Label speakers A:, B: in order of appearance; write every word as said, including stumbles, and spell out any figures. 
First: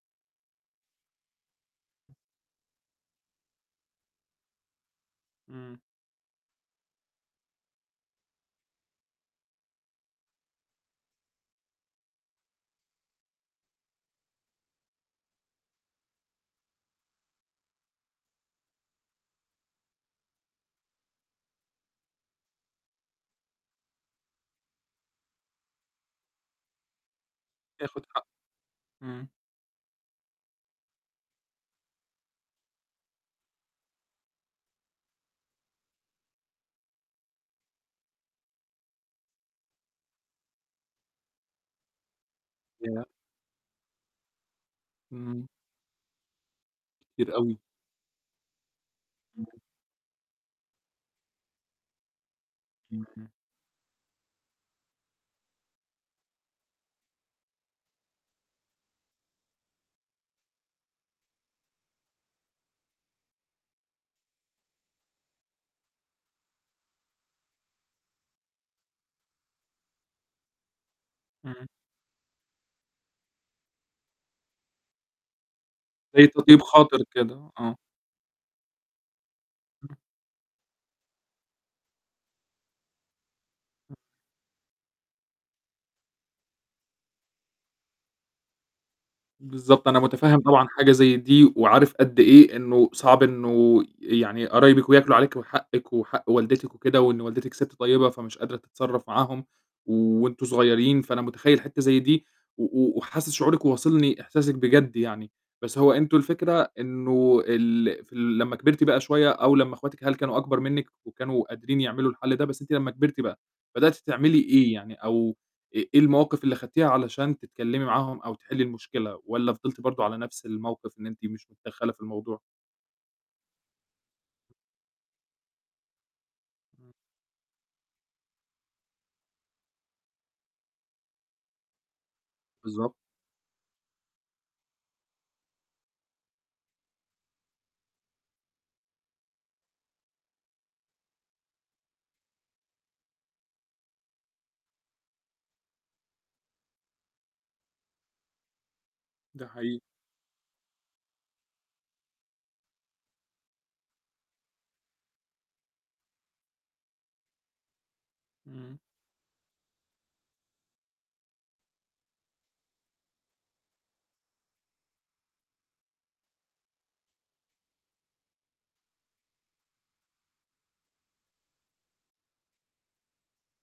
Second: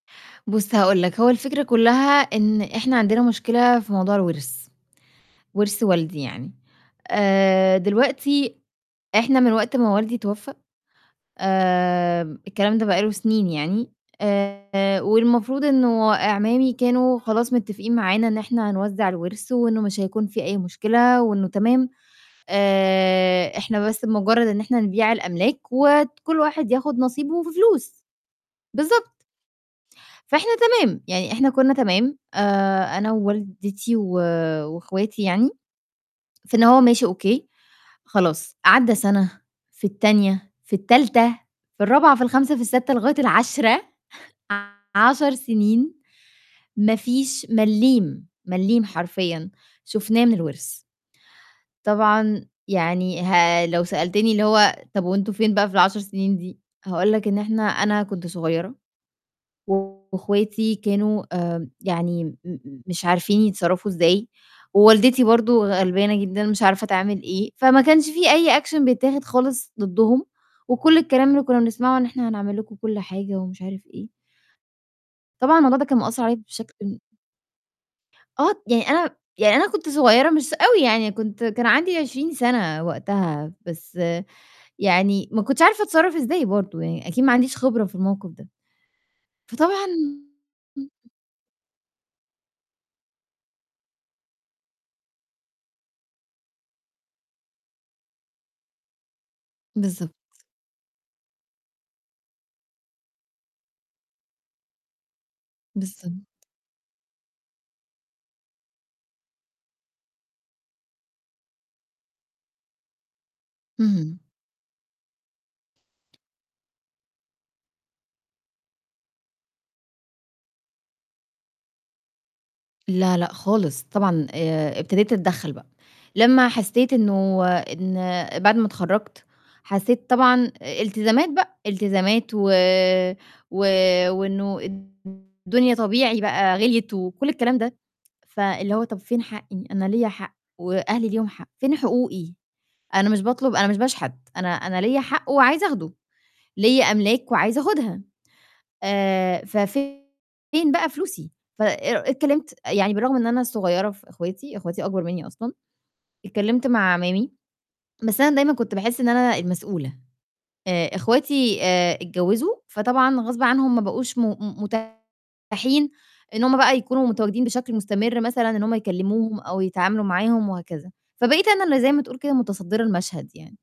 A: بُصّ هاقول لك، هو الفكرة كلّها إن إحنا عندنا مشكلة في موضوع الورث،
B: امم.
A: ورث والدي يعني، آآ دلوقتي إحنا من وقت ما والدي توفى، آمم الكلام ده بقى له سنين يعني، آآ والمفروض إنه أعمامي كانوا خلاص متفقين معانا إن إحنا هنوزع الورث وإنه مش هيكون فيه أي مشكلة، وإنه تمام، آآ إحنا بس بمجرّد إن إحنا نبيع الأملاك، وكلّ واحد ياخد نصيبه في فلوس،
B: ياخد حق.
A: بالضبط.
B: امم.
A: فإحنا تمام، يعني إحنا كنا تمام، آآ أنا ووالدتي و واخواتي يعني، في إن هو ماشي أوكي، خلاص، عدَّى سنة، في التانية، في التالتة، في الرابعة، في الخامسة، في الساتة،
B: ياه!
A: لغاية العاشرة. ع عَشَر
B: امم.
A: سنين ما
B: كتير
A: فيش
B: أوي.
A: ملِّيم، ملِّيم
B: امم.
A: حرفيًا، شُفناه من الورث. طبعًا يعني
B: اهم.
A: ها لو سألتني اللي هو طب وأنتم فين بقى في العشر سنين دي؟ هاقول لك إن إحنا أنا كنت صغيّرة، و واخواتي كانوا آآ يعني م م مش عارفين يتصرّفوا إزاي، ووالدتي برضو غلبانة جدًا مش عارفة تعمل إيه، فما كانش في أي action بيتاخد خالص ضدهم، وكلّ الكلام اللي كنا
B: امم.
A: بنسمعه إن إحنا هنعمل لكم كلّ حاجة ومش عارف إيه طبعًا الموضوع ده كان مأثّر
B: زي
A: عليَّ
B: تطييب
A: بشكل ن
B: خاطر كده، آه.
A: آه، يعني أنا يعني أنا كنت صغيّرة مش أوي يعني، كنت كان عندي عشرين سنة وقتها،
B: [unintelligible]
A: بس يعني ما كنتش عارفة أتصرّف إزاي برضو يعني، أكيد ما عنديش خبرة في الموقف ده.
B: بالضبط،
A: فطبعًا
B: أنا متفهّم طبعًا حاجة زي دي، وعارف قد إيه إنه صعب إنه، يعني قرايبِك وياكلوا عليكِ، وحقِك وحق والدتِك وكده، وإن والدتِك ست طيبة فمش قادرة تتصرّف معاهم،
A: بالضبط.
B: وأنتم صغيّرين، فأنا متخيّل حتّة زي دي، و و وحاسس شعورِك وواصلني إحساسِك بجد يعني، بس هو أنتم
A: بالضبط.
B: الفكرة إنه ال في ال لمّا كبرتِ بقى شوية، أو لمّا اخواتِك هل كانوا أكبر منِّك وكانوا قادرين يعملوا الحل ده، بس أنتِ لمّا كبرتِ بقى، بدأتِ
A: اهم.
B: تعملي إيه يعني؟ أو إ إيه المواقف اللي خدتيها علشان تتكلّمي معاهم أو تحِلّي المشكلة؟ والّا فضلتِ برضو على نفْس الموقف إن أنتِ مش متدخلة في الموضوع؟
A: لا، لأ خالص، طبعًا آآ ابتديت أتدخّل بقى، لمّا حسّيت إنه إن بعد ما اتخرّجت، حسّيت طبعًا أ التزامات بقى، التزامات و
B: بالضبط.
A: و وإنه الد الدنيا طبيعي بقى غِليِت وكلّ الكلام ده، فاللي هو طب فين حقي؟ أنا ليّا حق، وأهلي ليهم حق، فين حقوقي؟ أنا مش باطلب أنا مش باشحت، أنا أنا ليّا حق وعايزة أخده، ليّا أملاك وعايزة آخدها. آآ،
B: ده
A: ف
B: حقيقي.
A: فين بقى فلوسي؟ فأ اتكلّمت، يعني بالرغم إن أنا الصغيّرة في اخواتي، اخواتي اكبر مني أصلًا، اتكلّمت مع اعمامي، بس أنا دايمًا كنت
B: امم.
A: باحس إن أنا المسؤولة، آآ اخواتي آآ اتجوّزوا، فطبعًا غصب عنهم ما بقوش م م متاحين إن هُم بقى يكونوا متواجدين بشكل مستمر مثلًا إن هُم يكلّموهم أو يتعاملوا معاهم وهكذا، فبقيت أنا اللي زي ما تقول كده متصدرة المشهد يعني.